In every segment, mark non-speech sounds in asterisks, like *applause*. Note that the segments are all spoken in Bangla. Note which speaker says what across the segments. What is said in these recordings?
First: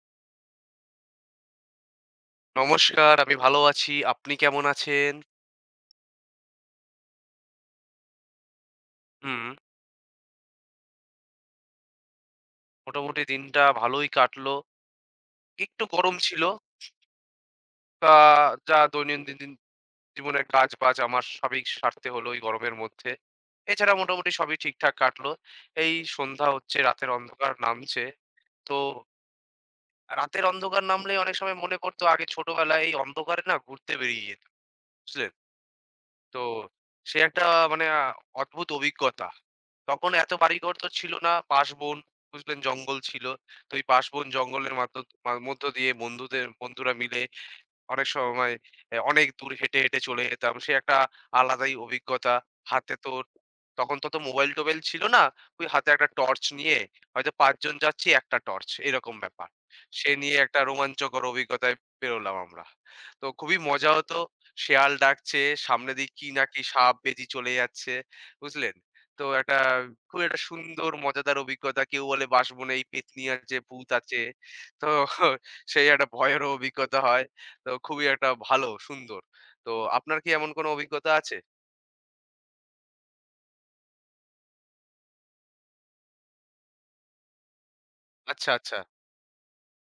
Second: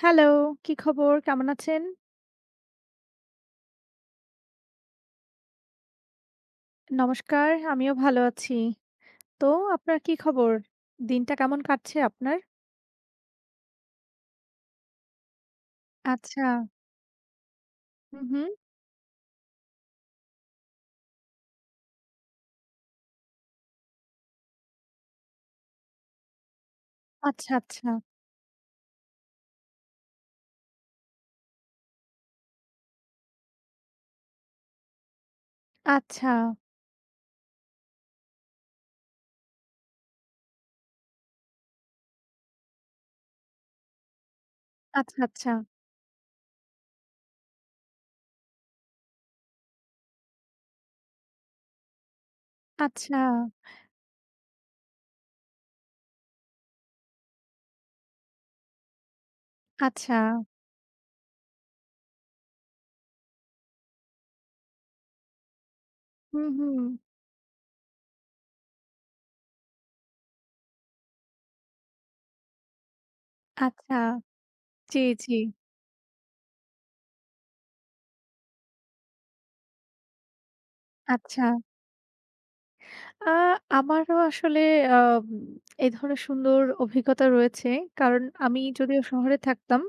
Speaker 1: হ্যালো, কি খবর? কেমন আছেন?
Speaker 2: নমস্কার, আমি ভালো আছি। আপনি কেমন আছেন?
Speaker 1: নমস্কার, আমিও ভালো আছি।
Speaker 2: হুম,
Speaker 1: তো আপনার কি খবর? দিনটা কেমন কাটছে আপনার?
Speaker 2: মোটামুটি দিনটা ভালোই কাটলো। একটু গরম ছিল।
Speaker 1: আচ্ছা।
Speaker 2: তা
Speaker 1: হু, হু।
Speaker 2: যা দৈনন্দিন দিন জীবনের কাজ-বাজ আমার সবই সারতে হলো এই গরমের মধ্যে। এছাড়া মোটামুটি সবই ঠিকঠাক কাটলো। এই সন্ধ্যা হচ্ছে, রাতের
Speaker 1: আচ্ছা,
Speaker 2: অন্ধকার
Speaker 1: আচ্ছা।
Speaker 2: নামছে। তো রাতের অন্ধকার নামলে অনেক সময় মনে পড়তো আগে ছোটবেলায় এই অন্ধকারে না ঘুরতে বেরিয়ে যেতাম, বুঝলেন?
Speaker 1: আচ্ছা,
Speaker 2: তো সে একটা মানে অদ্ভুত অভিজ্ঞতা। তখন এত বাড়িঘর তো ছিল না, পাশবন, বুঝলেন জঙ্গল ছিল। তো ওই পাশবন জঙ্গলের মাধ্য
Speaker 1: আচ্ছা,
Speaker 2: মা
Speaker 1: আচ্ছা,
Speaker 2: মধ্য দিয়ে বন্ধুরা মিলে অনেক সময় অনেক দূর হেঁটে, হেঁটে চলে যেতাম। সে একটা আলাদাই অভিজ্ঞতা। হাতে
Speaker 1: আচ্ছা,
Speaker 2: তোর তখন তো অত মোবাইল-টোবাইল ছিল না। ওই হাতে একটা টর্চ নিয়ে হয়তো ৫ জন যাচ্ছি, একটা টর্চ এরকম ব্যাপার। সে
Speaker 1: আচ্ছা।
Speaker 2: নিয়ে একটা রোমাঞ্চকর অভিজ্ঞতায় পেরোলাম আমরা। তো খুবই মজা হতো। শেয়াল ডাকছে, সামনে দিয়ে কি
Speaker 1: হু,
Speaker 2: না কি
Speaker 1: হু।
Speaker 2: সাপ বেজি চলে যাচ্ছে। বুঝলেন? তো একটা খুব একটা সুন্দর মজাদার অভিজ্ঞতা। কেউ বলে বাঁশবনে এই পেত্নী আছে, ভূত
Speaker 1: আচ্ছা।
Speaker 2: আছে। তো
Speaker 1: জি, জি।
Speaker 2: সেই একটা ভয়েরও অভিজ্ঞতা হয়। তো খুবই একটা ভালো, সুন্দর। তো আপনার কি এমন কোনো অভিজ্ঞতা আছে?
Speaker 1: আচ্ছা। আ আমারও আসলে আম এই ধরনের সুন্দর অভিজ্ঞতা রয়েছে। কারণ
Speaker 2: আচ্ছা,
Speaker 1: আমি
Speaker 2: আচ্ছা,
Speaker 1: যদিও শহরে থাকতাম,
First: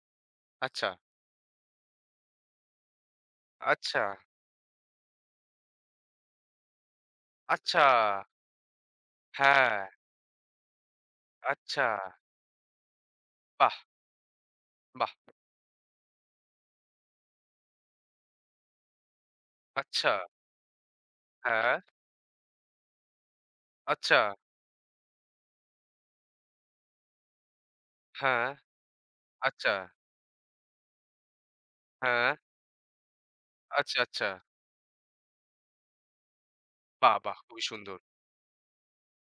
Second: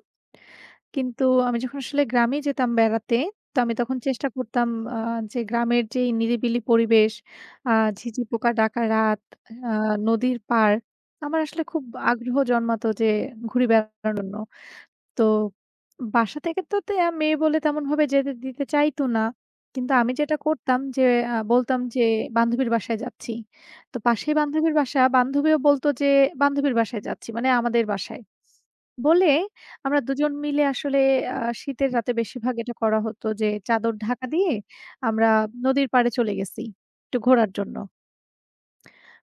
Speaker 2: আচ্ছা।
Speaker 1: কিন্তু আমি যখন আসলে গ্রামে যেতাম বেড়াতে, তো আমি তখন
Speaker 2: আচ্ছা,
Speaker 1: চেষ্টা করতাম আ যে গ্রামের যেই নিরিবিলি পরিবেশ, আ
Speaker 2: আচ্ছা,
Speaker 1: ঝিঁঝি পোকা ডাকা রাত, আ
Speaker 2: হ্যাঁ,
Speaker 1: নদীর পাড়, আমার আসলে খুব
Speaker 2: আচ্ছা,
Speaker 1: আগ্রহ জন্মাতো যে ঘুরে
Speaker 2: বাহ!
Speaker 1: বেড়ানোর জন্য।
Speaker 2: বাহ!
Speaker 1: তো বাসা থেকে তো তে আহ মেয়ে বলে তেমনভাবে যেতে দিতে চাইতো না। কিন্তু
Speaker 2: আচ্ছা,
Speaker 1: আমি যেটা করতাম যে
Speaker 2: হ্যাঁ,
Speaker 1: বলতাম যে, "বান্ধবীর বাসায় যাচ্ছি।" তো
Speaker 2: আচ্ছা,
Speaker 1: পাশেই বান্ধবীর বাসা। বান্ধবীও বলতো যে, "বান্ধবীর বাসায় যাচ্ছি।" মানে আমাদের বাসায়।
Speaker 2: হ্যাঁ,
Speaker 1: বলে
Speaker 2: আচ্ছা,
Speaker 1: আমরা দুজন মিলে আসলে শীতের রাতে
Speaker 2: হ্যাঁ,
Speaker 1: বেশিরভাগ এটা করা হতো যে চাদর
Speaker 2: আচ্ছা, আচ্ছা।
Speaker 1: ঢাকা দিয়ে আমরা নদীর পাড়ে চলে গেছি
Speaker 2: বাহ!
Speaker 1: একটু
Speaker 2: বাহ!
Speaker 1: ঘোরার
Speaker 2: খুবই
Speaker 1: জন্য।
Speaker 2: সুন্দর।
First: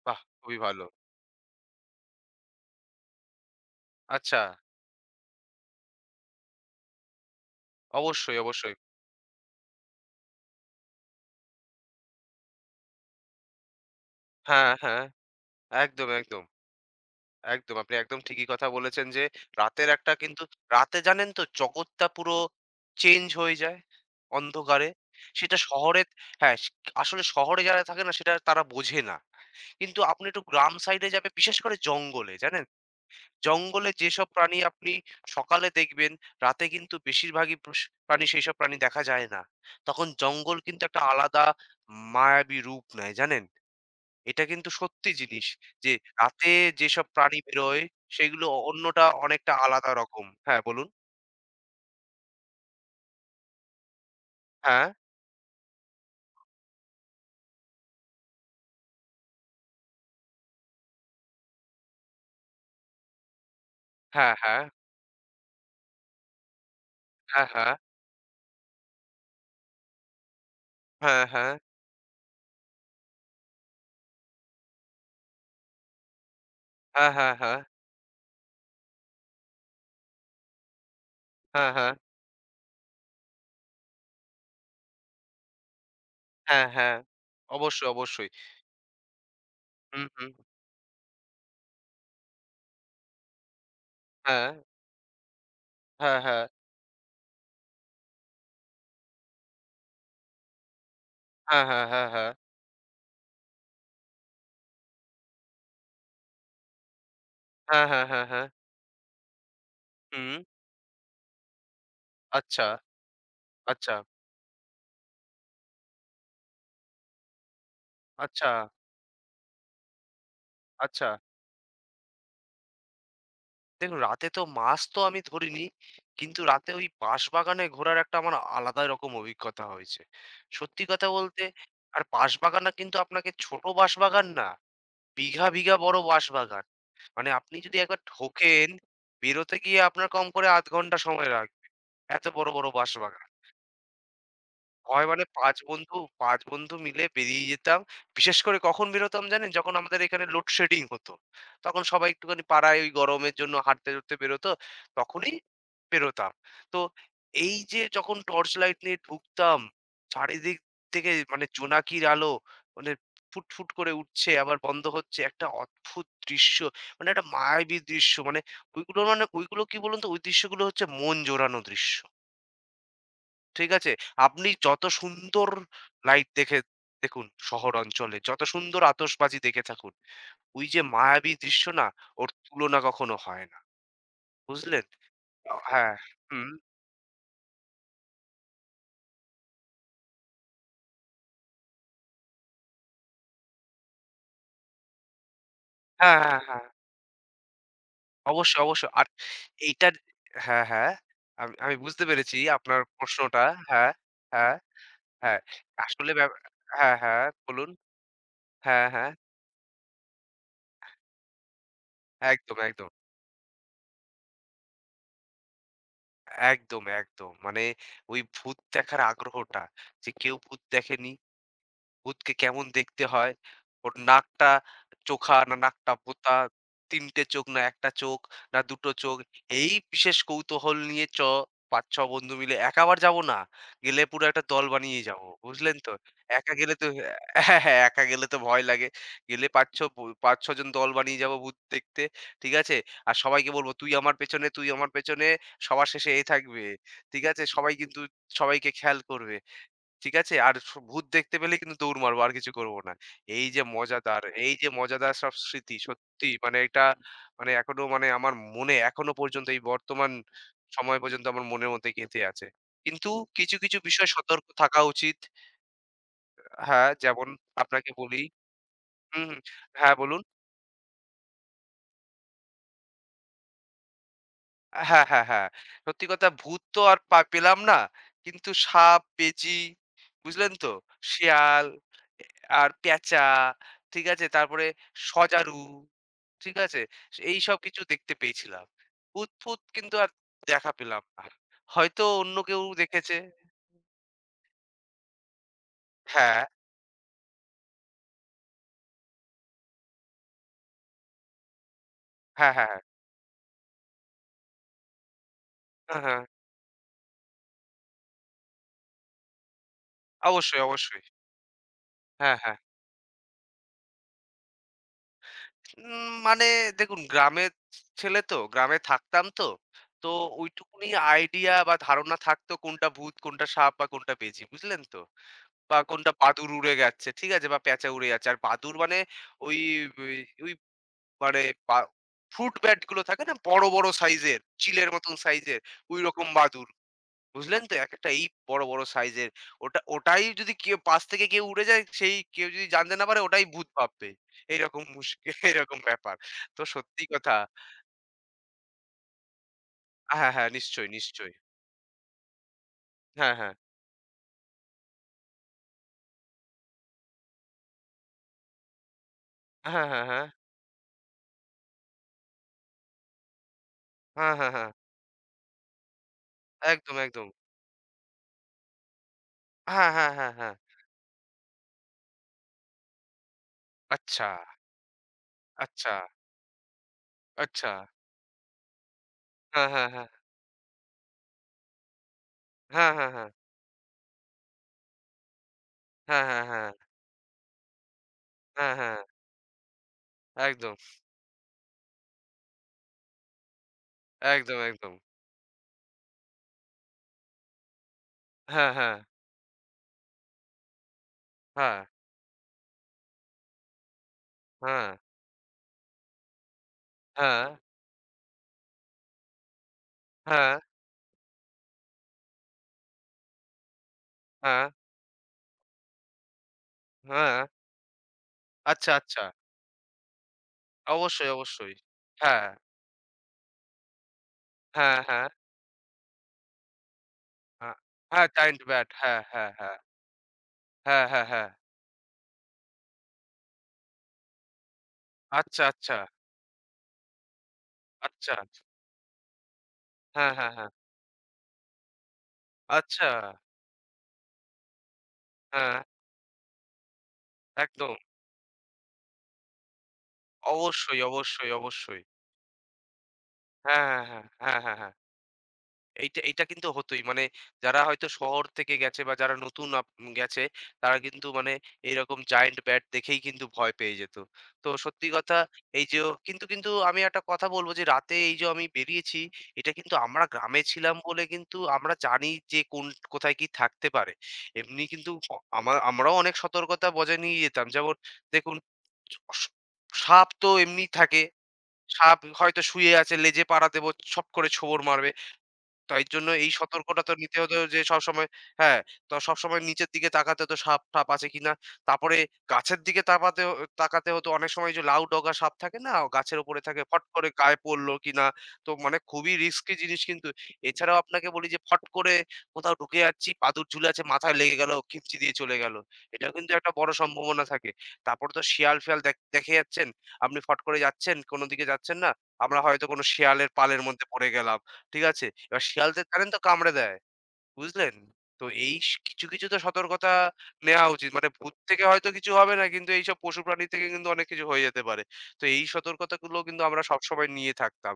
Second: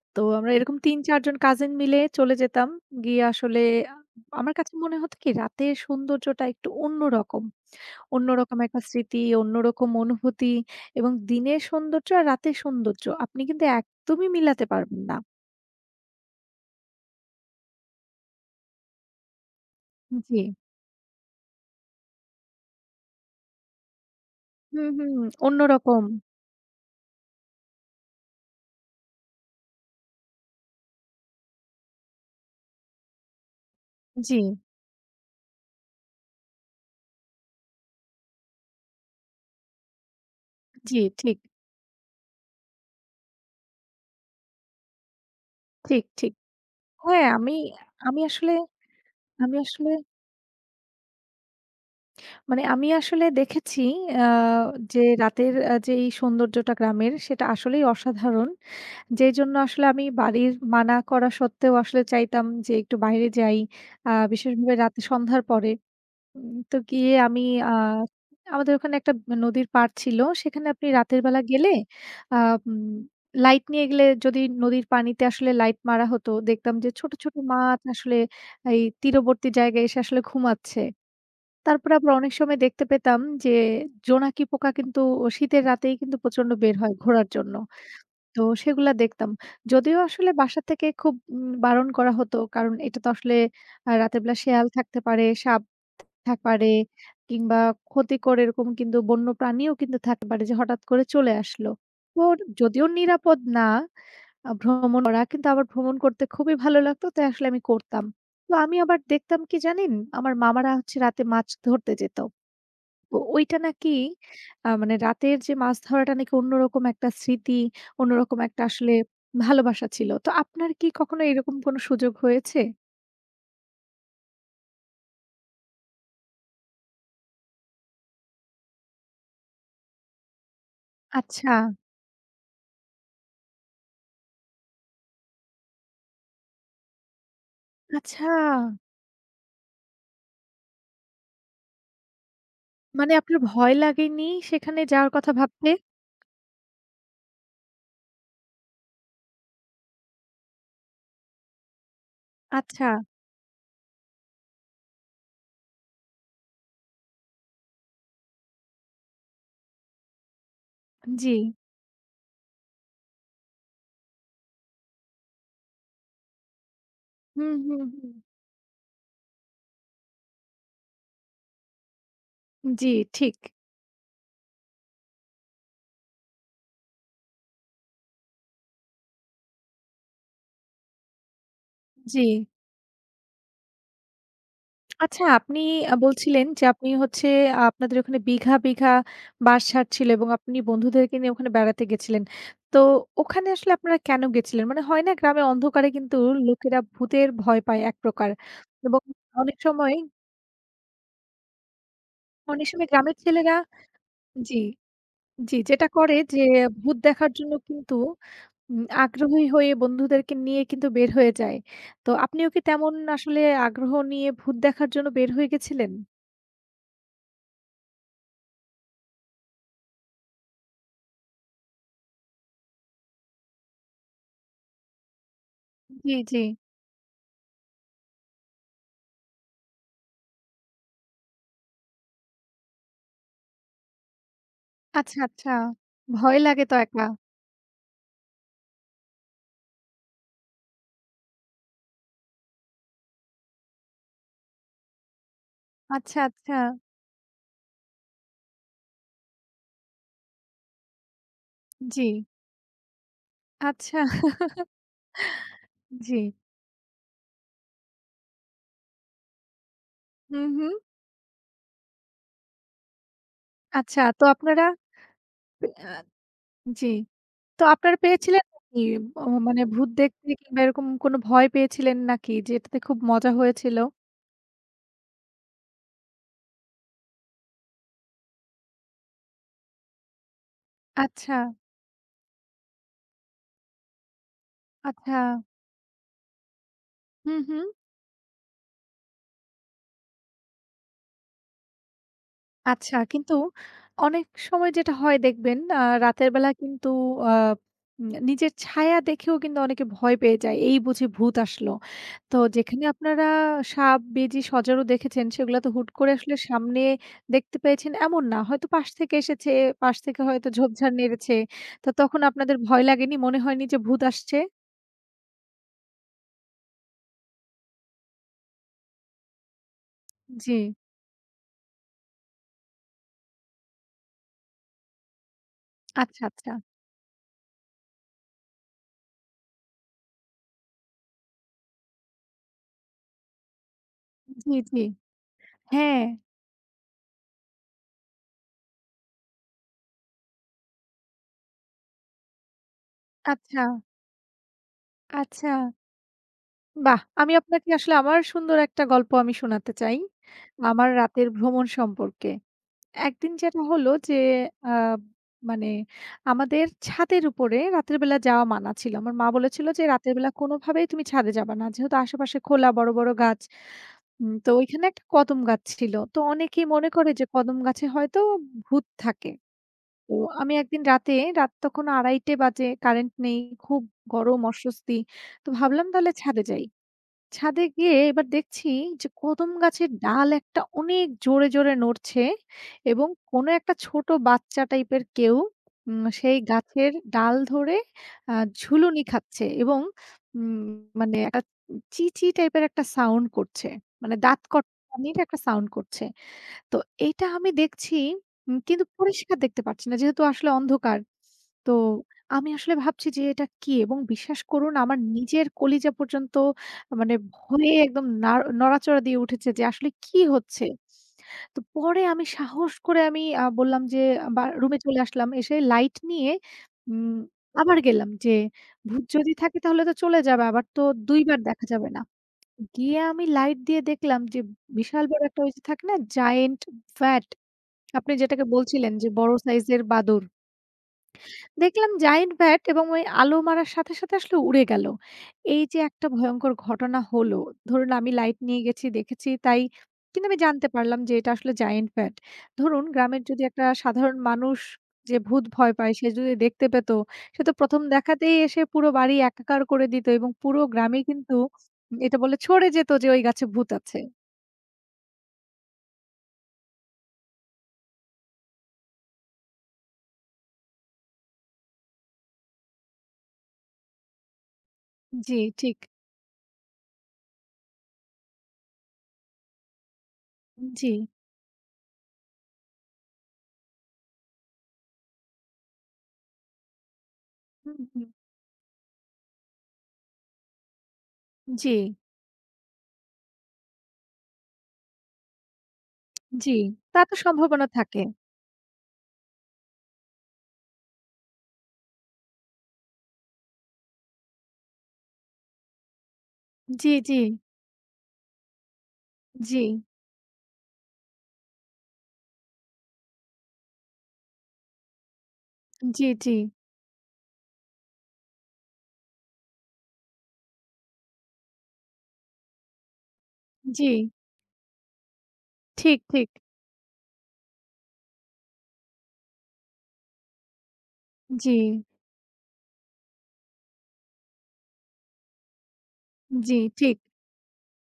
Speaker 2: বাহ!
Speaker 1: তো আমরা
Speaker 2: খুবই
Speaker 1: এরকম
Speaker 2: ভালো।
Speaker 1: ৩-৪ জন কাজিন মিলে চলে যেতাম। গিয়ে আসলে আ
Speaker 2: আচ্ছা,
Speaker 1: আমার কাছে মনে হতো কি রাতের সৌন্দর্যটা একটু অন্যরকম।
Speaker 2: অবশ্যই,
Speaker 1: অন্যরকম
Speaker 2: অবশ্যই।
Speaker 1: একটা স্মৃতি, অন্যরকম অনুভূতি এবং দিনের সৌন্দর্য আর রাতের সৌন্দর্য আপনি কিন্তু একদমই মিলাতে
Speaker 2: হ্যাঁ,
Speaker 1: পারবেন
Speaker 2: হ্যাঁ,
Speaker 1: না।
Speaker 2: একদম, একদম। একদম। আপনি একদম ঠিকই কথা বলেছেন যে রাতের একটা
Speaker 1: জি।
Speaker 2: কিন্তু রাতে জানেন তো জগৎটা পুরো চেঞ্জ হয়ে যায় অন্ধকারে।
Speaker 1: হুম, হুম,
Speaker 2: সেটা শহরে
Speaker 1: অন্যরকম।
Speaker 2: হ্যাঁ, স আসলে শহরে যারা থাকে না সেটা তারা বোঝে না। কিন্তু আপনি একটু গ্রাম সাইডে যাবে বিশেষ করে জঙ্গলে, জানেন? জঙ্গলে যেসব
Speaker 1: জি,
Speaker 2: প্রাণী আপনি সকালে দেখবেন, রাতে কিন্তু বেশিরভাগই প্রাণী সেইসব প্রাণী দেখা যায় না। তখন জঙ্গল কিন্তু
Speaker 1: জি,
Speaker 2: একটা
Speaker 1: ঠিক,
Speaker 2: আলাদা মায়াবী রূপ নেয়, জানেন? এটা কিন্তু সত্যি জিনিস যে
Speaker 1: ঠিক, ঠিক।
Speaker 2: রাতে যেসব
Speaker 1: হ্যাঁ,
Speaker 2: প্রাণী
Speaker 1: আমি
Speaker 2: বেরোয়
Speaker 1: আমি
Speaker 2: সেগুলো
Speaker 1: আসলে
Speaker 2: অন্যটা অনেকটা
Speaker 1: আমি
Speaker 2: আলাদা
Speaker 1: আসলে
Speaker 2: রকম। হ্যাঁ, বলুন।
Speaker 1: মানে আমি আসলে দেখেছি আ
Speaker 2: হ্যাঁ,
Speaker 1: যে রাতের যেই সৌন্দর্যটা গ্রামের সেটা আসলেই অসাধারণ। যেই জন্য আসলে আমি বাড়ির মানা করা সত্ত্বেও আসলে চাইতাম যে একটু বাইরে যাই।
Speaker 2: হ্যাঁ, হ্যাঁ,
Speaker 1: বিশেষভাবে রাতে সন্ধ্যার পরে। তো গিয়ে আমি
Speaker 2: হ্যাঁ,
Speaker 1: আ
Speaker 2: হ্যাঁ,
Speaker 1: আমাদের ওখানে একটা নদীর পাড় ছিল। সেখানে আপনি রাতের
Speaker 2: হ্যাঁ,
Speaker 1: বেলা
Speaker 2: হ্যাঁ,
Speaker 1: গেলে আ উম লাইট নিয়ে গেলে যদি নদীর পানিতে আসলে লাইট মারা হতো, দেখতাম যে
Speaker 2: হ্যাঁ,
Speaker 1: ছোট,
Speaker 2: হ্যাঁ,
Speaker 1: ছোট
Speaker 2: হ্যাঁ,
Speaker 1: মাছ আসলে এই তীরবর্তী জায়গায় এসে আসলে ঘুমাচ্ছে।
Speaker 2: হ্যাঁ, হ্যাঁ,
Speaker 1: তারপরে আবার অনেক সময় দেখতে পেতাম যে জোনাকি পোকা কিন্তু শীতের রাতেই কিন্তু প্রচণ্ড
Speaker 2: হ্যাঁ,
Speaker 1: বের হয়
Speaker 2: হ্যাঁ।
Speaker 1: ঘোরার জন্য।
Speaker 2: অবশ্যই, অবশ্যই।
Speaker 1: তো সেগুলা দেখতাম। যদিও
Speaker 2: হুম, হুম।
Speaker 1: আসলে বাসা থেকে খুব বারণ করা হতো। কারণ এটা তো আসলে রাতের বেলা
Speaker 2: হ্যাঁ,
Speaker 1: শেয়াল থাকতে পারে, সাপ
Speaker 2: হ্যাঁ,
Speaker 1: থাকতে
Speaker 2: হ্যাঁ,
Speaker 1: পারে কিংবা ক্ষতিকর এরকম কিন্তু বন্য প্রাণীও কিন্তু থাকতে পারে যে হঠাৎ করে চলে
Speaker 2: হ্যাঁ,
Speaker 1: আসলো।
Speaker 2: হ্যাঁ, হ্যাঁ,
Speaker 1: তো
Speaker 2: হ্যাঁ,
Speaker 1: যদিও নিরাপদ না ভ্রমণ করা, কিন্তু আমার ভ্রমণ করতে খুবই ভালো লাগতো তাই আসলে আমি
Speaker 2: হ্যাঁ, হ্যাঁ,
Speaker 1: করতাম।
Speaker 2: হ্যাঁ, হ্যাঁ।
Speaker 1: তো আমি আবার দেখতাম কি জানেন? আমার
Speaker 2: হুম।
Speaker 1: মামারা হচ্ছে রাতে মাছ ধরতে যেত।
Speaker 2: আচ্ছা,
Speaker 1: তো ওইটা নাকি
Speaker 2: আচ্ছা,
Speaker 1: মানে রাতের যে মাছ ধরাটা নাকি অন্যরকম একটা স্মৃতি, অন্যরকম
Speaker 2: আচ্ছা,
Speaker 1: একটা আসলে ভালোবাসা ছিল। তো আপনার কি
Speaker 2: আচ্ছা।
Speaker 1: কখনো এরকম কোনো সুযোগ হয়েছে?
Speaker 2: দেখুন রাতে তো মাছ তো আমি ধরিনি। কিন্তু রাতে ওই বাঁশবাগানে ঘোরার একটা আমার আলাদা রকম অভিজ্ঞতা হয়েছে। সত্যি কথা বলতে
Speaker 1: আচ্ছা,
Speaker 2: আর বাঁশবাগানটা কিন্তু আপনাকে ছোট বাঁশবাগান না, বিঘা, বিঘা বড় বাঁশবাগান। মানে আপনি যদি একবার
Speaker 1: আচ্ছা।
Speaker 2: ঢোকেন, বেরোতে গিয়ে আপনার কম করে ০.৫ ঘন্টা সময় লাগবে। এত বড়, বড়
Speaker 1: মানে
Speaker 2: বাঁশবাগান।
Speaker 1: আপনার ভয় লাগেনি সেখানে
Speaker 2: হয়
Speaker 1: যাওয়ার
Speaker 2: মানে
Speaker 1: কথা
Speaker 2: ৫
Speaker 1: ভাবতে?
Speaker 2: বন্ধু ৫ বন্ধু মিলে বেরিয়ে যেতাম। বিশেষ করে কখন বেরোতাম জানেন? যখন আমাদের এখানে লোডশেডিং হতো। তখন সবাই একটুখানি পাড়ায়
Speaker 1: আচ্ছা,
Speaker 2: ওই গরমের জন্য হাঁটতে-চড়তে বেরোতো। তখনই বেরোতাম। তো এই যে যখন টর্চ লাইট নিয়ে ঢুকতাম, চারিদিক থেকে
Speaker 1: জি।
Speaker 2: মানে জোনাকির আলো মানে ফুটফুট করে উঠছে আবার বন্ধ হচ্ছে। একটা অদ্ভুত দৃশ্য। মানে একটা
Speaker 1: হুম,
Speaker 2: মায়াবী
Speaker 1: হুম,
Speaker 2: দৃশ্য।
Speaker 1: হুম।
Speaker 2: মানে ওইগুলো মানে ওইগুলো কি বলুন তো? ওই দৃশ্যগুলো হচ্ছে মন জোড়ানো দৃশ্য।
Speaker 1: জি, ঠিক।
Speaker 2: ঠিক আছে? আপনি যত সুন্দর লাইট দেখে দেখুন শহর অঞ্চলে, যত সুন্দর আতশবাজি দেখে থাকুন। ওই যে মায়াবী দৃশ্য না,
Speaker 1: জি।
Speaker 2: ওর তুলনা কখনো হয় না। বুঝলেন?
Speaker 1: আচ্ছা আপনি
Speaker 2: হ্যাঁ,
Speaker 1: বলছিলেন
Speaker 2: হুম।
Speaker 1: যে আপনি হচ্ছে আহ, আপনাদের ওখানে বিঘা, বিঘা বাঁশঝাড় ছিল এবং আপনি বন্ধুদেরকে নিয়ে ওখানে বেড়াতে গেছিলেন। তো ওখানে আসলে আপনারা কেন গেছিলেন? মানে হয় না গ্রামে অন্ধকারে কিন্তু
Speaker 2: হ্যাঁ, হ্যাঁ, হ্যাঁ।
Speaker 1: লোকেরা ভূতের ভয় পায় এক প্রকার
Speaker 2: অবশ্যই, অবশ্যই।
Speaker 1: এবং
Speaker 2: আর
Speaker 1: অনেক
Speaker 2: এইটার
Speaker 1: সময়,
Speaker 2: হ্যাঁ, হ্যাঁ। আমি আমি বুঝতে পেরেছি
Speaker 1: অনেক
Speaker 2: আপনার
Speaker 1: সময় গ্রামের
Speaker 2: প্রশ্নটা।
Speaker 1: ছেলেরা
Speaker 2: হ্যাঁ, হ্যাঁ,
Speaker 1: জি,
Speaker 2: হ্যাঁ।
Speaker 1: জি যেটা
Speaker 2: আসলে
Speaker 1: করে
Speaker 2: ব্যাপ
Speaker 1: যে
Speaker 2: হ্যাঁ,
Speaker 1: ভূত
Speaker 2: হ্যাঁ,
Speaker 1: দেখার জন্য
Speaker 2: বলুন।
Speaker 1: কিন্তু
Speaker 2: হ্যাঁ, হ্যাঁ।
Speaker 1: আগ্রহী হয়ে বন্ধুদেরকে নিয়ে কিন্তু বের হয়ে যায়। তো আপনিও
Speaker 2: একদম,
Speaker 1: কি
Speaker 2: একদম।
Speaker 1: তেমন আসলে আগ্রহ নিয়ে ভূত দেখার জন্য বের হয়ে গেছিলেন?
Speaker 2: একদম, একদম। মানে ওই ভূত দেখার আগ্রহটা যে কেউ ভূত দেখেনি ভূতকে কেমন দেখতে হয়। ওর নাকটা চোখা না নাকটা
Speaker 1: জি,
Speaker 2: বোঁতা,
Speaker 1: জি।
Speaker 2: ৩ টে চোখ না ১ টা চোখ না ২ টো চোখ। এই বিশেষ কৌতূহল নিয়ে ৫-৬ বন্ধু মিলে একা আবার যাবো না। গেলে পুরো একটা দল বানিয়ে
Speaker 1: আচ্ছা,
Speaker 2: যাবো।
Speaker 1: আচ্ছা।
Speaker 2: বুঝলেন তো?
Speaker 1: ভয়
Speaker 2: একা
Speaker 1: লাগে
Speaker 2: গেলে
Speaker 1: তো
Speaker 2: তো
Speaker 1: একা।
Speaker 2: হ্যাঁ, হ্যাঁ, হ্যাঁ, একা গেলে তো ভয় লাগে। গেলে ৫-৬ জন দল বানিয়ে যাবো ভূত দেখতে। ঠিক আছে? আর সবাইকে বলবো, "তুই আমার পেছনে, তুই আমার পেছনে।" সবার শেষে
Speaker 1: আচ্ছা,
Speaker 2: এ
Speaker 1: আচ্ছা।
Speaker 2: থাকবে। ঠিক আছে? সবাই কিন্তু সবাইকে খেয়াল করবে। ঠিক আছে? আর ভূত দেখতে পেলে কিন্তু দৌড়
Speaker 1: জি।
Speaker 2: মারবো। আর কিছু করব না। এই যে
Speaker 1: আচ্ছা,
Speaker 2: মজাদার,
Speaker 1: *laughs*
Speaker 2: এই যে মজাদার সব স্মৃতি
Speaker 1: জি।
Speaker 2: সত্যি মানে এটা মানে এখনো মানে আমার মনে এখনো পর্যন্ত এই বর্তমান
Speaker 1: হুম, হুম।
Speaker 2: সময় পর্যন্ত আমার মনের মধ্যে গেঁথে আছে। কিন্তু কিছু, কিছু
Speaker 1: আচ্ছা,
Speaker 2: বিষয়ে
Speaker 1: তো
Speaker 2: সতর্ক
Speaker 1: আপনারা
Speaker 2: থাকা উচিত।
Speaker 1: আ জি।
Speaker 2: হ্যাঁ, যেমন
Speaker 1: তো
Speaker 2: আপনাকে
Speaker 1: আপনারা
Speaker 2: বলি
Speaker 1: পেয়েছিলেন নাকি
Speaker 2: হুম, হুম।
Speaker 1: মানে ভূত
Speaker 2: হ্যাঁ, বলুন।
Speaker 1: দেখতে কিংবা এরকম কোনো ভয় পেয়েছিলেন নাকি? যেটাতে খুব মজা হয়েছিল?
Speaker 2: হ্যাঁ, হ্যাঁ, হ্যাঁ। সত্যি কথা ভূত তো আর পা পেলাম না। কিন্তু সাপ, পেঁচি বুঝলেন তো?
Speaker 1: আচ্ছা,
Speaker 2: শেয়াল আর পেঁচা, ঠিক আছে? তারপরে
Speaker 1: আচ্ছা।
Speaker 2: সজারু, ঠিক আছে?
Speaker 1: হুম,
Speaker 2: এইসব
Speaker 1: হুম।
Speaker 2: কিছু দেখতে পেয়েছিলাম। বুদফুদ কিন্তু আর দেখা পেলাম না। হয়তো অন্য কেউ
Speaker 1: আচ্ছা,
Speaker 2: দেখেছে।
Speaker 1: কিন্তু অনেক সময় যেটা হয় দেখবেন রাতের
Speaker 2: হ্যাঁ,
Speaker 1: বেলা কিন্তু আ উম নিজের ছায়া দেখেও কিন্তু অনেকে ভয় পেয়ে যায়। এই বুঝি ভূত আসলো। তো
Speaker 2: হ্যাঁ, হ্যাঁ, হ্যাঁ,
Speaker 1: যেখানে আপনারা সাপ, বেজি, সজারু দেখেছেন সেগুলা তো হুট
Speaker 2: হ্যাঁ,
Speaker 1: করে
Speaker 2: হ্যাঁ।
Speaker 1: আসলে সামনে দেখতে পেয়েছেন এমন না। হয়তো পাশ থেকে এসেছে, পাশ থেকে হয়তো
Speaker 2: অবশ্যই,
Speaker 1: ঝোপঝাড়
Speaker 2: অবশ্যই।
Speaker 1: নেড়েছে। তো তখন
Speaker 2: হ্যাঁ, হ্যাঁ।
Speaker 1: আপনাদের ভয় লাগেনি? মনে হয়নি যে ভূত আসছে?
Speaker 2: মানে দেখুন গ্রামের ছেলে তো, গ্রামে থাকতাম তো। তো
Speaker 1: জি।
Speaker 2: ওইটুকুনি আইডিয়া বা ধারণা থাকতো কোনটা ভূত, কোনটা সাপ বা কোনটা বেজি, বুঝলেন তো? বা কোনটা
Speaker 1: আচ্ছা, আচ্ছা।
Speaker 2: বাদুড় উড়ে যাচ্ছে, ঠিক আছে? বা পেঁচা উড়ে যাচ্ছে। আর বাদুড় মানে ওই ওই মানে বা ফ্রুট ব্যাট গুলো থাকে না বড়, বড় সাইজের
Speaker 1: জি, জি।
Speaker 2: চিলের মতন সাইজের
Speaker 1: হ্যাঁ।
Speaker 2: ঐরকম বাদুড়। বুঝলেন তো? একেকটা এই বড়, বড় সাইজের। ওটাই যদি কেউ পাশ থেকে কেউ উড়ে যায় সেই কেউ যদি জানতে না পারে ওটাই
Speaker 1: আচ্ছা,
Speaker 2: ভূত ভাববে। এইরকম মুশকিল
Speaker 1: আচ্ছা।
Speaker 2: *laughs* এইরকম ব্যাপার। তো
Speaker 1: বাহ!
Speaker 2: সত্যি
Speaker 1: আমি
Speaker 2: কথা
Speaker 1: আপনাকে আসলে আমার সুন্দর একটা গল্প আমি শোনাতে চাই।
Speaker 2: হ্যাঁ, হ্যাঁ, নিশ্চয়ই,
Speaker 1: আমার রাতের
Speaker 2: নিশ্চয়ই।
Speaker 1: ভ্রমণ সম্পর্কে। একদিন
Speaker 2: হ্যাঁ, হ্যাঁ।
Speaker 1: যেটা হলো যে, আ মানে আমাদের ছাদের উপরে রাতের বেলা যাওয়া মানা ছিল। আমার মা বলেছিল যে,
Speaker 2: হ্যাঁ, হ্যাঁ,
Speaker 1: "রাতের
Speaker 2: হ্যাঁ।
Speaker 1: বেলা কোনোভাবেই তুমি ছাদে যাবা না।" যেহেতু আশেপাশে খোলা বড়, বড় গাছ।
Speaker 2: হ্যাঁ,
Speaker 1: তো
Speaker 2: হ্যাঁ, হ্যাঁ।
Speaker 1: ওইখানে একটা কদম গাছ ছিল। তো অনেকেই মনে
Speaker 2: একদম,
Speaker 1: করে যে,
Speaker 2: একদম।
Speaker 1: কদম গাছে হয়তো ভূত থাকে।
Speaker 2: হ্যাঁ, হ্যাঁ,
Speaker 1: তো
Speaker 2: হ্যাঁ,
Speaker 1: আমি
Speaker 2: হ্যাঁ।
Speaker 1: একদিন রাতে, রাত তখন ২:৩০ বাজে, কারেন্ট নেই, খুব
Speaker 2: আচ্ছা,
Speaker 1: গরম, অস্বস্তি। তো ভাবলাম
Speaker 2: আচ্ছা,
Speaker 1: তাহলে ছাদে যাই। ছাদে
Speaker 2: আচ্ছা।
Speaker 1: গিয়ে এবার দেখছি যে কদম
Speaker 2: হ্যাঁ, হ্যাঁ,
Speaker 1: গাছের
Speaker 2: হ্যাঁ।
Speaker 1: ডাল একটা অনেক জোরে জোরে নড়ছে
Speaker 2: হ্যাঁ,
Speaker 1: এবং
Speaker 2: হ্যাঁ, হ্যাঁ।
Speaker 1: কোনো একটা ছোট বাচ্চা টাইপের কেউ
Speaker 2: হ্যাঁ,
Speaker 1: সেই
Speaker 2: হ্যাঁ, হ্যাঁ।
Speaker 1: গাছের ডাল ধরে আহ,
Speaker 2: হ্যাঁ, হ্যাঁ।
Speaker 1: ঝুলুনি খাচ্ছে এবং উম,
Speaker 2: একদম,
Speaker 1: মানে একটা চিচি টাইপের একটা সাউন্ড করছে, মানে দাঁত
Speaker 2: একদম, একদম।
Speaker 1: কটকানির একটা সাউন্ড করছে। তো এইটা আমি দেখছি
Speaker 2: হ্যাঁ,
Speaker 1: কিন্তু
Speaker 2: হ্যাঁ,
Speaker 1: পরিষ্কার দেখতে পাচ্ছি না। যেহেতু আসলে অন্ধকার। তো
Speaker 2: হ্যাঁ,
Speaker 1: আমি আসলে ভাবছি যে এটা কি? এবং বিশ্বাস করুন
Speaker 2: হ্যাঁ,
Speaker 1: আমার নিজের কলিজা পর্যন্ত মানে
Speaker 2: হ্যাঁ,
Speaker 1: ভয়ে একদম নড়াচড়া দিয়ে উঠেছে যে আসলে কি
Speaker 2: হ্যাঁ,
Speaker 1: হচ্ছে? তো পরে আমি সাহস করে আমি আ বললাম যে বা রুমে চলে আসলাম। এসে লাইট নিয়ে উম
Speaker 2: হ্যাঁ, হ্যাঁ।
Speaker 1: আবার গেলাম যে
Speaker 2: আচ্ছা,
Speaker 1: ভূত
Speaker 2: আচ্ছা।
Speaker 1: যদি থাকে তাহলে তো চলে যাবে। আবার তো ২
Speaker 2: অবশ্যই,
Speaker 1: বার দেখা
Speaker 2: অবশ্যই।
Speaker 1: যাবে না।
Speaker 2: হ্যাঁ,
Speaker 1: গিয়ে আমি লাইট দিয়ে দেখলাম যে
Speaker 2: হ্যাঁ,
Speaker 1: বিশাল বড়
Speaker 2: হ্যাঁ,
Speaker 1: একটা ওই যে থাকে না জায়ান্ট ভ্যাট?
Speaker 2: হ্যাঁ,
Speaker 1: আপনি
Speaker 2: হ্যাঁ,
Speaker 1: যেটাকে
Speaker 2: জায়ান্ট ব্যাট।
Speaker 1: বলছিলেন যে
Speaker 2: হ্যাঁ,
Speaker 1: বড়
Speaker 2: হ্যাঁ, হ্যাঁ,
Speaker 1: সাইজের বাদুড়।
Speaker 2: হ্যাঁ, হ্যাঁ, হ্যাঁ।
Speaker 1: দেখলাম জায়ান্ট ব্যাট এবং ওই আলো মারার সাথে, সাথে আসলে উড়ে গেল।
Speaker 2: আচ্ছা,
Speaker 1: এই যে
Speaker 2: আচ্ছা,
Speaker 1: একটা ভয়ঙ্কর ঘটনা হলো, ধরুন আমি
Speaker 2: আচ্ছা।
Speaker 1: লাইট নিয়ে গেছি, দেখেছি তাই কিন্তু
Speaker 2: হ্যাঁ,
Speaker 1: আমি
Speaker 2: হ্যাঁ,
Speaker 1: জানতে
Speaker 2: হ্যাঁ।
Speaker 1: পারলাম যে এটা আসলে জায়ান্ট ব্যাট। ধরুন
Speaker 2: আচ্ছা,
Speaker 1: গ্রামের যদি একটা সাধারণ মানুষ যে ভূত ভয়
Speaker 2: হ্যাঁ,
Speaker 1: পায় সে যদি দেখতে পেত, সে তো ১ম
Speaker 2: একদম।
Speaker 1: দেখাতেই এসে পুরো বাড়ি একাকার করে দিত এবং পুরো
Speaker 2: অবশ্যই,
Speaker 1: গ্রামে কিন্তু
Speaker 2: অবশ্যই, অবশ্যই।
Speaker 1: এটা বলে ছড়ে যেত যে ওই গাছে ভূত
Speaker 2: হ্যাঁ,
Speaker 1: আছে।
Speaker 2: হ্যাঁ, হ্যাঁ, হ্যাঁ, হ্যাঁ, হ্যাঁ। এইটা এইটা কিন্তু হতোই। মানে যারা হয়তো শহর থেকে গেছে বা যারা নতুন গেছে তারা কিন্তু মানে এইরকম জায়ান্ট ব্যাট দেখেই কিন্তু ভয় পেয়ে যেত। তো সত্যি কথা
Speaker 1: জি, ঠিক।
Speaker 2: এই যে ও- কিন্তু আমি একটা কথা বলব যে রাতে এই যে আমি বেরিয়েছি এটা কিন্তু আমরা গ্রামে
Speaker 1: জি।
Speaker 2: ছিলাম বলে কিন্তু আমরা জানি যে কোন কোথায় কি থাকতে পারে। এমনি কিন্তু অ আমা আমরাও অনেক সতর্কতা বজায় নিয়ে যেতাম।
Speaker 1: হুম,
Speaker 2: যেমন
Speaker 1: হুম।
Speaker 2: দেখুন স সাপ তো এমনি থাকে।
Speaker 1: জি।
Speaker 2: সাপ হয়তো শুয়ে আছে লেজে পাড়া দেব ছপ করে ছোবড় মারবে। তাই জন্য এই
Speaker 1: জি, তা
Speaker 2: সতর্কতা তো
Speaker 1: তো
Speaker 2: নিতে হতো
Speaker 1: সম্ভাবনা
Speaker 2: যে
Speaker 1: থাকে।
Speaker 2: সবসময় হ্যাঁ, তো সবসময় নিচের দিকে তাকাতে হতো সাপ-টাপ আছে কিনা। তারপরে গাছের দিকে তাপাতে হ তাকাতে হতো। অনেক সময় যে লাউ-ডগা সাপ থাকে না? গাছের উপরে থাকে।
Speaker 1: জি,
Speaker 2: ফট
Speaker 1: জি,
Speaker 2: করে গায়ে পড়লো কিনা? তো মানে খুবই
Speaker 1: জি,
Speaker 2: রিস্কি জিনিস কিন্তু। এছাড়াও আপনাকে বলি যে ফট করে কোথাও ঢুকে যাচ্ছি, পাদুক ঝুলে আছে, মাথায় লেগে গেল, খিপচি দিয়ে চলে গেল।
Speaker 1: জি, জি,
Speaker 2: এটাও কিন্তু একটা বড় সম্ভাবনা থাকে। তারপরে তো শিয়াল-ফিয়াল দেখে যাচ্ছেন। আপনি ফট করে যাচ্ছেন, কোন দিকে যাচ্ছেন না। আমরা হয়তো কোন শিয়ালের পালের
Speaker 1: জি,
Speaker 2: মধ্যে পড়ে গেলাম। ঠিক আছে? এবার
Speaker 1: ঠিক,
Speaker 2: শিয়ালদের
Speaker 1: ঠিক।
Speaker 2: কারেন্ট তো কামড়ে দেয়। বুঝলেন? তো এই কিছু, কিছু তো সতর্কতা নেওয়া উচিত। মানে
Speaker 1: জি,
Speaker 2: ভূত থেকে হয়তো কিছু হবে না কিন্তু এইসব পশু প্রাণী থেকে কিন্তু অনেক কিছু হয়ে যেতে পারে। তো এই সতর্কতাগুলো
Speaker 1: জি,
Speaker 2: কিন্তু আমরা
Speaker 1: ঠিক,
Speaker 2: সবসময় নিয়ে থাকতাম।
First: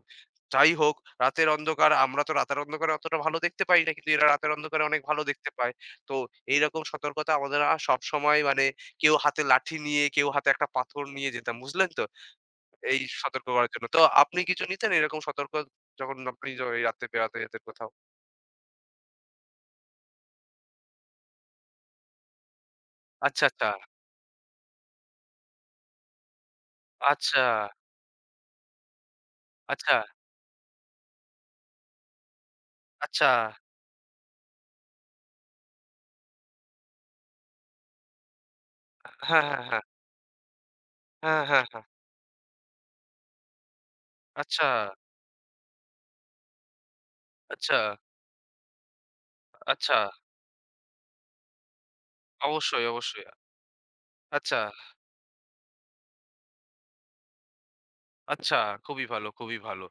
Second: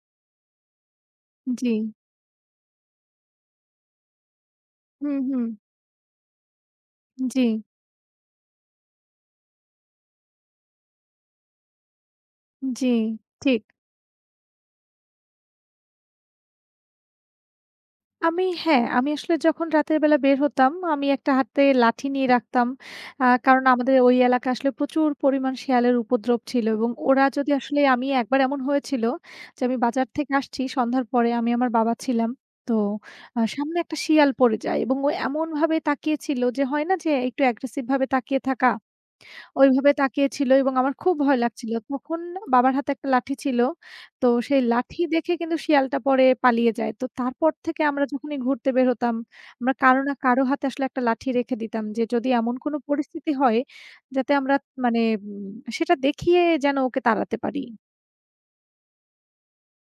Speaker 2: যাই হোক রাতের
Speaker 1: জি,
Speaker 2: অন্ধকার আমরা তো রাতের অন্ধকারে অতটা ভালো দেখতে পাই না। কিন্তু এরা রাতের অন্ধকারে অনেক
Speaker 1: হুম,
Speaker 2: ভালো
Speaker 1: হুম,
Speaker 2: দেখতে পায়। তো এইরকম সতর্কতা
Speaker 1: জি,
Speaker 2: আমাদের সবসময় মানে কেউ হাতে লাঠি নিয়ে, কেউ হাতে একটা পাথর নিয়ে যেতাম। বুঝলেন তো?
Speaker 1: জি,
Speaker 2: এই সতর্ক
Speaker 1: ঠিক।
Speaker 2: করার জন্য। তো আপনি কিছু নিতেন এরকম সতর্ক যখন আপনি এই রাত্রে বেড়াতে যেতেন কোথাও?
Speaker 1: আমি হ্যাঁ, আমি আসলে যখন রাতের বেলা বের হতাম, আমি একটা হাতে লাঠি নিয়ে রাখতাম।
Speaker 2: আচ্ছা,
Speaker 1: কারণ
Speaker 2: আচ্ছা,
Speaker 1: আমাদের ওই এলাকায় আসলে প্রচুর পরিমাণ শেয়ালের উপদ্রব ছিল এবং ওরা
Speaker 2: আচ্ছা,
Speaker 1: যদি আসলে আমি একবার এমন হয়েছিল যে, আমি
Speaker 2: আচ্ছা,
Speaker 1: বাজার থেকে আসছি সন্ধ্যার পরে আমি আমার বাবা ছিলাম। তো
Speaker 2: আচ্ছা।
Speaker 1: সামনে একটা শিয়াল পড়ে যায় এবং ও এমনভাবে তাকিয়েছিল যে, হয় না যে একটু অ্যাগ্রেসিভ ভাবে তাকিয়ে থাকা?
Speaker 2: হ্যাঁ, হ্যাঁ, হ্যাঁ।
Speaker 1: ওইভাবে তাকিয়ে ছিল এবং আমার খুব ভয়
Speaker 2: হ্যাঁ, হ্যাঁ,
Speaker 1: লাগছিল।
Speaker 2: হ্যাঁ।
Speaker 1: তখন বাবার হাতে একটা লাঠি ছিল। তো সেই
Speaker 2: আচ্ছা,
Speaker 1: লাঠি দেখে কিন্তু শিয়ালটা পরে পালিয়ে যায়। তো তারপর
Speaker 2: আচ্ছা,
Speaker 1: থেকে আমরা যখনই ঘুরতে বের হতাম, আমরা
Speaker 2: আচ্ছা।
Speaker 1: কারো না কারো হাতে আসলে একটা লাঠি রেখে দিতাম যে যদি এমন কোনো
Speaker 2: অবশ্যই, অবশ্যই।
Speaker 1: পরিস্থিতি হয় যাতে আমরা
Speaker 2: আচ্ছা।
Speaker 1: মানে উম সেটা দেখিয়ে যেন ওকে তাড়াতে পারি।
Speaker 2: আচ্ছা, খুবই ভালো, খুবই ভালো।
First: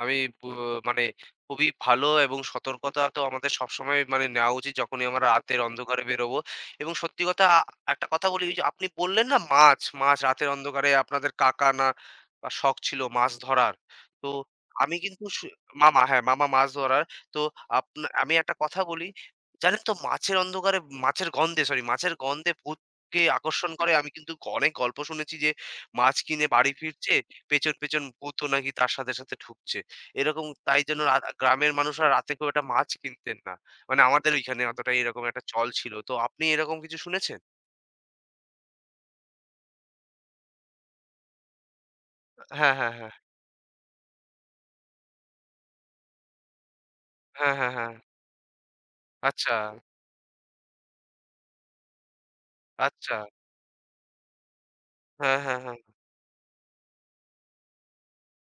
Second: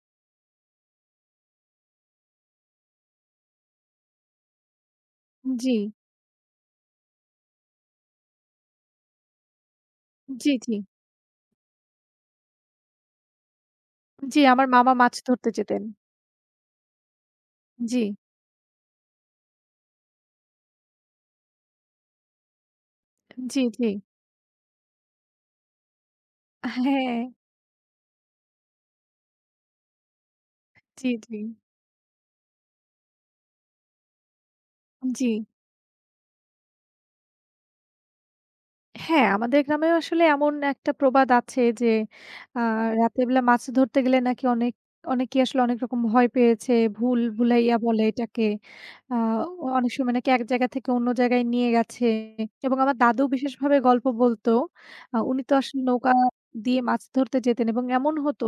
Speaker 2: আমি ব মানে খুবই ভালো এবং সতর্কতা তো আমাদের সবসময় মানে নেওয়া উচিত যখনই আমরা রাতের
Speaker 1: জি,
Speaker 2: অন্ধকারে বেরোবো। এবং সত্যি কথা একটা কথা বলি ওই যে আপনি বললেন না মাছ, মাছ রাতের
Speaker 1: জি, জি,
Speaker 2: অন্ধকারে আপনাদের কাকা না শখ ছিল মাছ ধরার। তো
Speaker 1: জি, আমার মামা
Speaker 2: আমি
Speaker 1: মাছ
Speaker 2: কিন্তু
Speaker 1: ধরতে যেতেন।
Speaker 2: মামা হ্যাঁ, মামা মাছ ধরার। তো
Speaker 1: জি,
Speaker 2: আমি একটা কথা বলি, জানেন তো মাছের অন্ধকারে মাছের গন্ধে ভূতকে
Speaker 1: জি,
Speaker 2: আকর্ষণ
Speaker 1: জি।
Speaker 2: করে। আমি কিন্তু অনেক গল্প শুনেছি যে মাছ কিনে বাড়ি ফিরছে
Speaker 1: হ্যাঁ,
Speaker 2: পেছন, পেছন ভূতও নাকি তার সাথে, সাথে ঢুকছে। এরকম তাই জন্য
Speaker 1: জি, জি,
Speaker 2: গ্রামের মানুষরা রাতে খুব একটা মাছ কিনতেন না। মানে আমাদের ওইখানে অতটা এরকম
Speaker 1: জি।
Speaker 2: একটা চল ছিল। তো আপনি এরকম কিছু শুনেছেন?
Speaker 1: হ্যাঁ, আমাদের গ্রামেও আসলে এমন একটা প্রবাদ আছে যে, আ
Speaker 2: হ্যাঁ, হ্যাঁ, হ্যাঁ।
Speaker 1: রাতের বেলা মাছ ধরতে গেলে নাকি অনেক অনেকেই আসলে অনেক রকম ভয় পেয়েছে। ভুল
Speaker 2: হ্যাঁ, হ্যাঁ,
Speaker 1: ভুলাইয়া
Speaker 2: হ্যাঁ।
Speaker 1: বলে এটাকে। আ
Speaker 2: আচ্ছা,
Speaker 1: অনেক সময় নাকি এক জায়গা থেকে অন্য জায়গায় নিয়ে গেছে এবং আমার
Speaker 2: আচ্ছা।
Speaker 1: দাদু বিশেষভাবে গল্প বলতো।
Speaker 2: হ্যাঁ,
Speaker 1: উনি তো
Speaker 2: হ্যাঁ, হ্যাঁ।
Speaker 1: আসলে নৌকা দিয়ে মাছ ধরতে যেতেন এবং এমন হতো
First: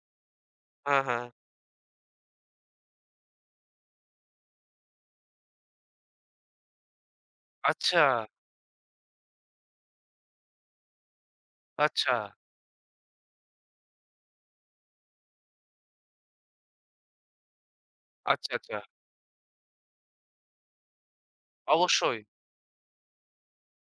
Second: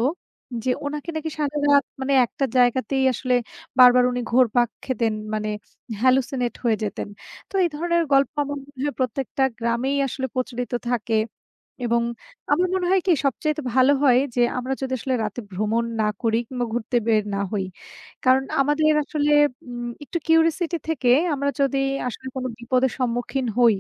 Speaker 1: যে,
Speaker 2: হ্যাঁ,
Speaker 1: উনাকে
Speaker 2: হ্যাঁ।
Speaker 1: নাকি সারারাত মানে একটা জায়গাতেই আসলে বারবার উনি ঘুরপাক খেতেন। মানে হ্যালুসিনেট হয়ে যেতেন। তো এই
Speaker 2: আচ্ছা,
Speaker 1: ধরনের গল্প আমার মনে হয় প্রত্যেকটা গ্রামেই আসলে প্রচলিত থাকে এবং
Speaker 2: আচ্ছা,
Speaker 1: আমার মনে হয় কি সবচাইতে ভালো হয় যে আমরা যদি আসলে রাতে ভ্রমণ না করি কিংবা ঘুরতে বের না হই। কারণ
Speaker 2: আচ্ছা, আচ্ছা।
Speaker 1: আমাদের আসলে একটু কিউরিসিটি থেকে আমরা যদি
Speaker 2: অবশ্যই।
Speaker 1: আসলে কোনো বিপদের সম্মুখীন হই,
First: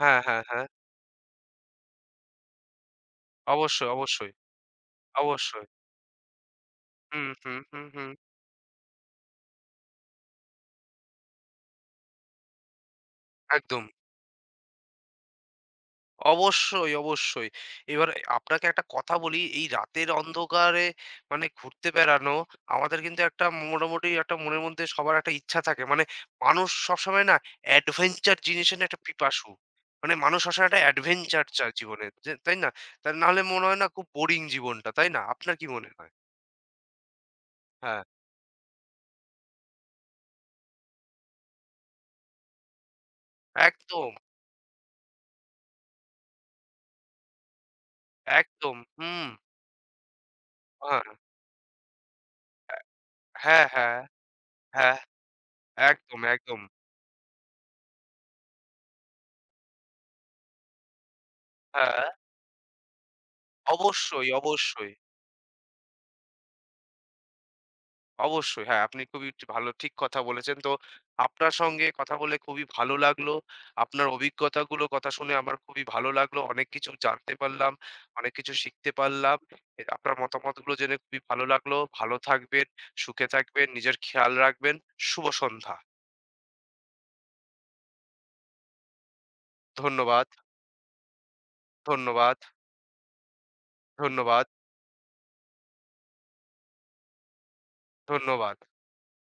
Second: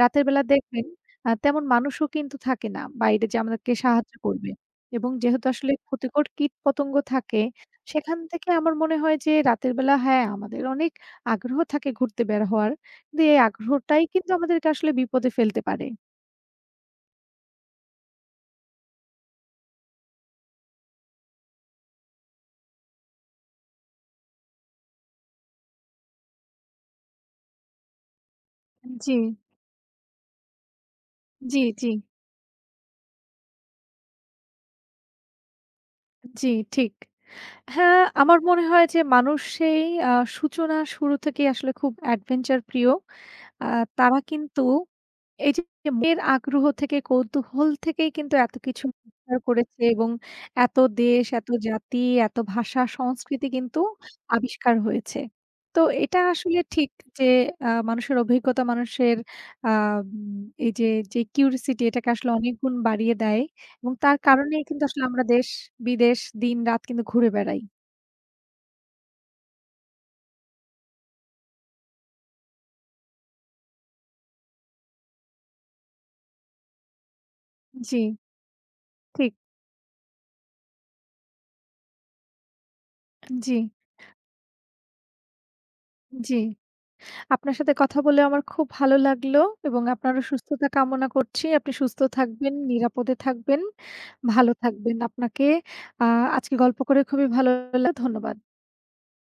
Speaker 2: হ্যাঁ,
Speaker 1: রাতের
Speaker 2: হ্যাঁ,
Speaker 1: বেলা
Speaker 2: হ্যাঁ।
Speaker 1: দেখবেন তেমন মানুষও কিন্তু থাকে না বাইরে যে আমাদেরকে
Speaker 2: অবশ্যই,
Speaker 1: সাহায্য
Speaker 2: অবশ্যই,
Speaker 1: করবে এবং যেহেতু
Speaker 2: অবশ্যই।
Speaker 1: আসলে ক্ষতিকর কীটপতঙ্গ
Speaker 2: হুম,
Speaker 1: থাকে,
Speaker 2: হুম, হুম, হুম।
Speaker 1: সেখান থেকে আমার মনে হয় যে রাতের বেলা হ্যাঁ, আমাদের অনেক আগ্রহ থাকে ঘুরতে বের হওয়ার। দিয়ে এই
Speaker 2: একদম।
Speaker 1: আগ্রহটাই কিন্তু আমাদেরকে আসলে বিপদে ফেলতে পারে।
Speaker 2: অবশ্যই, অবশ্যই। এবার আপনাকে একটা কথা বলি, এই রাতের অন্ধকারে মানে ঘুরতে বেড়ানো আমাদের কিন্তু একটা মোটামুটি একটা মনের মধ্যে সবার একটা ইচ্ছা থাকে। মানে মানুষ সবসময় না অ্যাডভেঞ্চার জিনিসের না একটা
Speaker 1: জি,
Speaker 2: পিপাসু। মানে মানুষ সবসময় একটা অ্যাডভেঞ্চার
Speaker 1: জি,
Speaker 2: চায়
Speaker 1: জি,
Speaker 2: জীবনে। যে তাই না? তা নাহলে মনে হয় না খুব বোরিং জীবনটা। তাই না? আপনার কি মনে হয়?
Speaker 1: জি, ঠিক। হ্যাঁ,
Speaker 2: হ্যাঁ,
Speaker 1: আমার মনে হয় যে মানুষ সেই আ সূচনা শুরু থেকেই আসলে খুব অ্যাডভেঞ্চার প্রিয়। আ
Speaker 2: একদম,
Speaker 1: তারা কিন্তু এই যে মনের আগ্রহ থেকে কৌতূহল থেকেই কিন্তু এত
Speaker 2: একদম।
Speaker 1: কিছু
Speaker 2: হুম।
Speaker 1: আবিষ্কার করেছে এবং এত
Speaker 2: হ্যাঁ,
Speaker 1: দেশ, এত জাতি, এত ভাষা, সংস্কৃতি
Speaker 2: হ্যাঁ,
Speaker 1: কিন্তু
Speaker 2: হ্যাঁ,
Speaker 1: আবিষ্কার
Speaker 2: হ্যাঁ।
Speaker 1: হয়েছে। তো এটা
Speaker 2: একদম,
Speaker 1: আসলে
Speaker 2: একদম।
Speaker 1: ঠিক যে মানুষের অভিজ্ঞতা মানুষের আ উম এই যে, যে কিউরিসিটি
Speaker 2: হ্যাঁ,
Speaker 1: এটাকে আসলে অনেক গুণ বাড়িয়ে দেয় এবং তার
Speaker 2: অবশ্যই,
Speaker 1: কারণেই কিন্তু
Speaker 2: অবশ্যই।
Speaker 1: আসলে আমরা দেশ-বিদেশ দিন-রাত কিন্তু ঘুরে বেড়াই।
Speaker 2: অবশ্যই। হ্যাঁ, আপনি খুবই ভালো ঠিক কথা বলেছেন। তো আপনার সঙ্গে কথা বলে খুবই ভালো লাগলো। আপনার অভিজ্ঞতাগুলো কথা শুনে আমার খুবই ভালো লাগলো। অনেক কিছু জানতে পারলাম,
Speaker 1: জি,
Speaker 2: অনেক কিছু শিখতে
Speaker 1: ঠিক।
Speaker 2: পারলাম। আপনার মতামতগুলো জেনে খুবই ভালো লাগলো। ভালো থাকবেন, সুখে
Speaker 1: জি,
Speaker 2: থাকবেন, নিজের খেয়াল রাখবেন। শুভ সন্ধ্যা।
Speaker 1: জি। আপনার সাথে কথা বলে আমার খুব ভালো লাগলো এবং আপনারও
Speaker 2: ধন্যবাদ,
Speaker 1: সুস্থতা কামনা করছি। আপনি সুস্থ
Speaker 2: ধন্যবাদ,
Speaker 1: থাকবেন, নিরাপদে থাকবেন,
Speaker 2: ধন্যবাদ,
Speaker 1: ভালো থাকবেন। আপনাকে আ আজকে গল্প করে খুবই ভালো ধন্যবাদ।
Speaker 2: ধন্যবাদ।